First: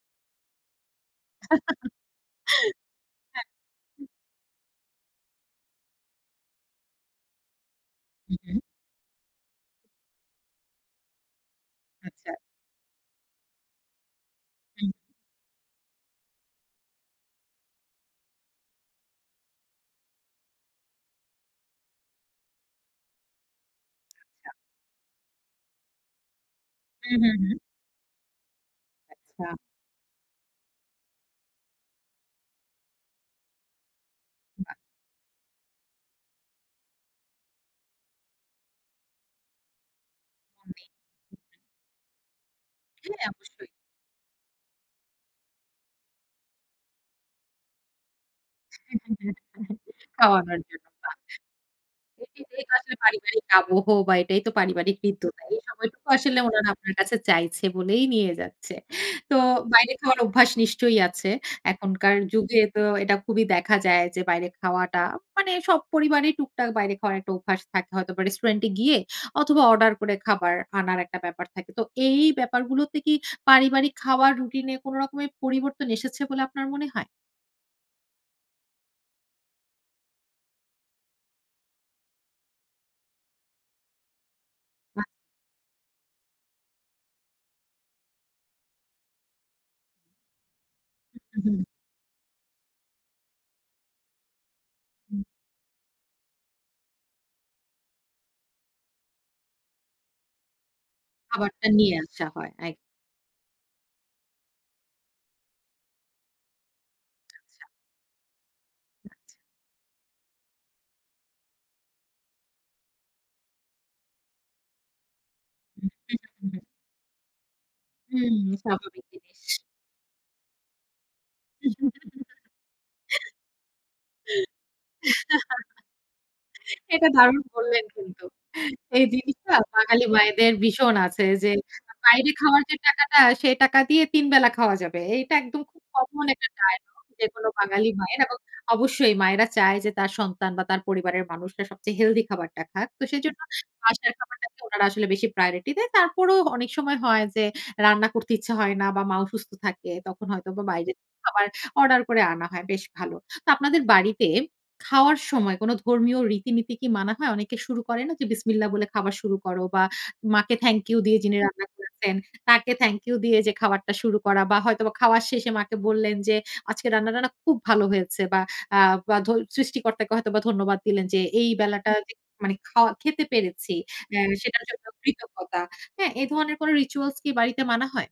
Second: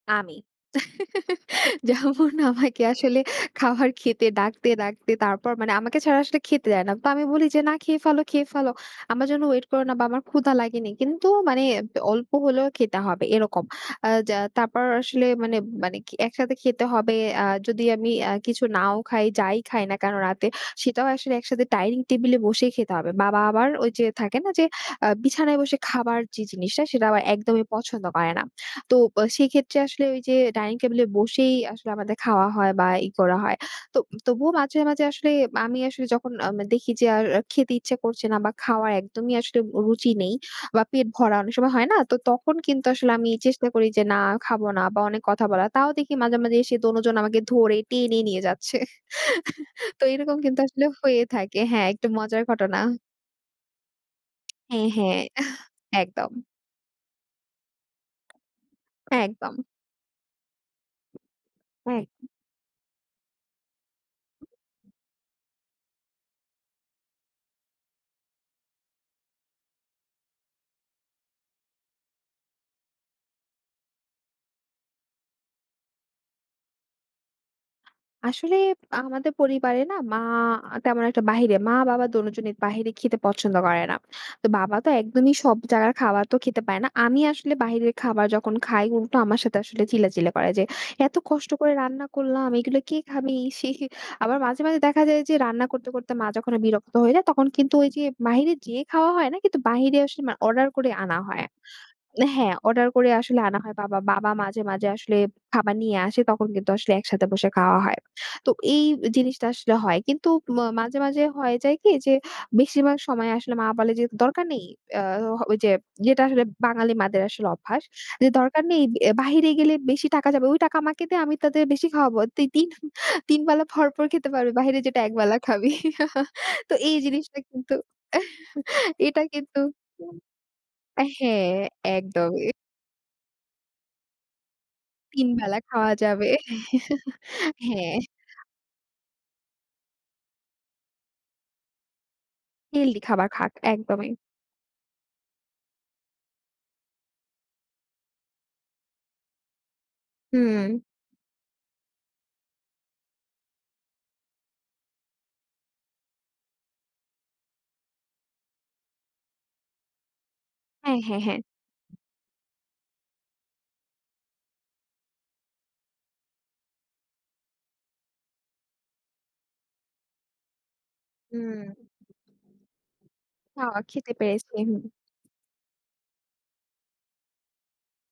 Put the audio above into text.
আমি। যেমন আমাকে আসলে খাবার হ্যাঁ। খেতে ডাকতে ডাকতে তারপর মানে আমাকে ছাড়া আসলে খেতে দেয় না। তো আমি বলি যে না খেয়ে ফেলো, হুম, খেয়ে হুম। ফেলো। আমার যেন ওয়েট করো না বা আমার ক্ষুধা লাগেনি। কিন্তু মানে ব্য অল্প আচ্ছা। হলেও খেতে হবে এরকম। আ যা তারপর হুম। আসলে মানে মানে একসাথে খেতে হবে। আ যদি আমি আ কিছু নাও খাই, যাই খাই না কেন রাতে; সেটাও আসলে একসাথে ডাইনিং টেবলে বসেই খেতে হবে। বাবা আবার ওই যে থাকে না আচ্ছা। যে, আ বিছানায় বসে খাবার যে জিনিসটা সেটা হুম, আবার হুম, হুম। একদমই পছন্দ করে না। তো ব আচ্ছা। সেক্ষেত্রে আসলে ওই যে ডাইনিং টেবলে বসেই আসলে আমাদের খাওয়া হয় বা ই করা হয়। তো তবুও [unintelligible] মাঝে মাঝে আসলে আমি আসলে যখন আম দেখি যে আর খেতে ইচ্ছা করছে না বা খাওয়ার একদমই আসলে রুচি নেই মন বা নেই। হু, পেট ভরা; অনেক হুম। সময় হয় না তো তখন কিন্তু আসলে হ্যাঁ, আমি চেষ্টা অবশ্যই। করি যে না খাবো না বা অনেক কথা বলার। তাও দেখি মাঝে মাঝে এসে দোনজন আমাকে ধরে টেনে নিয়ে যাচ্ছে। তো এরকম কিন্তু খাওয়ানোর আসলে জন্য। বাহ! হয়ে থাকে। হ্যাঁ, একটু মজার ঘটনা। [unintelligible] পারিবারিক আবহ বা এটাই তো হ্যাঁ, পারিবারিক হ্যাঁ। হৃদ্যতা। আহ! এই সময়টুকু একদম। আসলে ওনারা আপনার কাছে চাইছে বলেই নিয়ে যাচ্ছে। তো একদম। বাইরে খাওয়ার অভ্যাস নিশ্চয়ই আছে। হ্যাঁ। এখনকার যুগে তো এটা খুবই দেখা যায় যে, বাইরে খাওয়াটা মানে সব পরিবারেই টুকটাক বাইরে খাওয়ার একটা অভ্যাস থাকে হয়তো বা রেস্টুরেন্ট এ গিয়ে অথবা অর্ডার করে খাবার আনার একটা ব্যাপার থাকে। তো এই ব্যাপারগুলোতে কি পারিবারিক খাওয়ার রুটিন এ কোন রকমের পরিবর্তন এসেছে বলে আপনার মনে হয়? আসলে আমাদের পরিবারে না মা তেমন একটা বাহিরে মা-বাবা দোনোজনের বাইরে খেতে পছন্দ করে না। তো বাবা তো বাহ! একদমই সব জায়গার খাবার তো খেতে পারে না। আমি আসলে বাইরের খাবার যখন খাই; উল্টো আমার সাথে আসলে চিল্লাচিল্লি করে যে, এত উ কষ্ট উহুম। করে রান্না করলাম এগুলো কে খাবি? আবার মাঝে মাঝে দেখা যায় হু। যে রান্না করতে, করতে মা যখন বিরক্ত হয়ে যায় তখন কিন্তু ওই যে বাহিরে যেয়ে খাওয়া হয় না কিন্তু বাহিরে আসলে মানে অর্ডার করে আনা হয়। খাবারটা নিয়ে আসা হয়। হ্যাঁ। এক অর্ডার করে আসলে আনা হয়। বাবা বাবা মাঝে মাঝে আসলে খাবার নিয়ে আসে তখন কিন্তু আসলে একসাথে বসে আচ্ছা। খাওয়া হয়। তো এই আচ্ছা। জিনিসটা আসলে হয়। কিন্তু ম মাঝে মাঝে হয়ে যায় কি যে, বেশিরভাগ সময় আসলে মা বলে যে দরকার নেই। ইয়া এ ওই ইয়েটা আসলে [unintelligible] বাঙালি মাদের আসলে অভ্যাস। যে হুম, দরকার নেই স্বাভাবিক জিনিস। বাহিরে গেলে বেশি টাকা যাবে। ওই টাকা আমাকে দে, আমি তাতে বেশি খাওয়াবো। তুই তিন, তিন বেলা ভরপুর খেতে পারবি বাহিরে যেটা একবেলা খাবি। তো এই এটা জিনিসটা দারুন কিন্তু বললেন কিন্তু। এই এটা জিনিসটা কিন্তু বাঙালি হুম। মায়েদের ভীষণ এ আছে হ্যাঁ, যে, বাইরে একদমই। খাওয়ার যে টাকাটা সেই টাকা দিয়ে তিন বেলা খাওয়া যাবে। তিন এটা বেলা একদম খুব খাওয়া কমন যাবে। একটা ডায়ালগ যেকোনো বাঙালি হ্যাঁ। মায়ের। এবং অবশ্যই মায়েরা চায় যে, তার সন্তান বা তার পরিবারের মানুষরা সবচেয়ে হেলথি খাবারটা খাক। হেলদি তো খাবার সেজন্য খাক, একদমই। বাসার খাবারটাকে ওনারা আসলে বেশি প্রায়োরিটি দেয়। তারপরও অনেক সময় হয় যে, রান্না করতে ইচ্ছা হয় না বা মা অসুস্থ থাকে, তখন হয়তোবা হুম। বাইরে খাবার অর্ডার করা হয়। বেশ ভালো। তো আপনাদের বাড়িতে খাওয়ার সময় কোন ধর্মীয় রীতিনীতি কি মানা হয়? অনেকে শুরু করে না যে বিসমিল্লাহ বলে খাবার শুরু করো বা মাকে থ্যাংক ইউ হ্যাঁ, দিয়ে হ্যাঁ, যিনি হ্যাঁ। রান্না করেছেন তাকে থ্যাংক ইউ দিয়ে যে খাবারটা শুরু করা বা হয়তোবা খাওয়ার শেষে মাকে বললেন যে, আজকে রান্না টান্না খুব ভালো হয়েছে। বা আ বা সৃষ্টিকর্তাকে হয়তোবা ধন্যবাদ দিলেন যে এই হুম। বেলাটা যে মানে খাওয়া খেতে পেরেছি; খাওয়া খেতে এ পেরেছি, সেটার হুম। জন্য কৃতজ্ঞতা। হ্যাঁ? এ ধরনের কোন রিচুয়ালস কি বাড়িতে মানা হয়?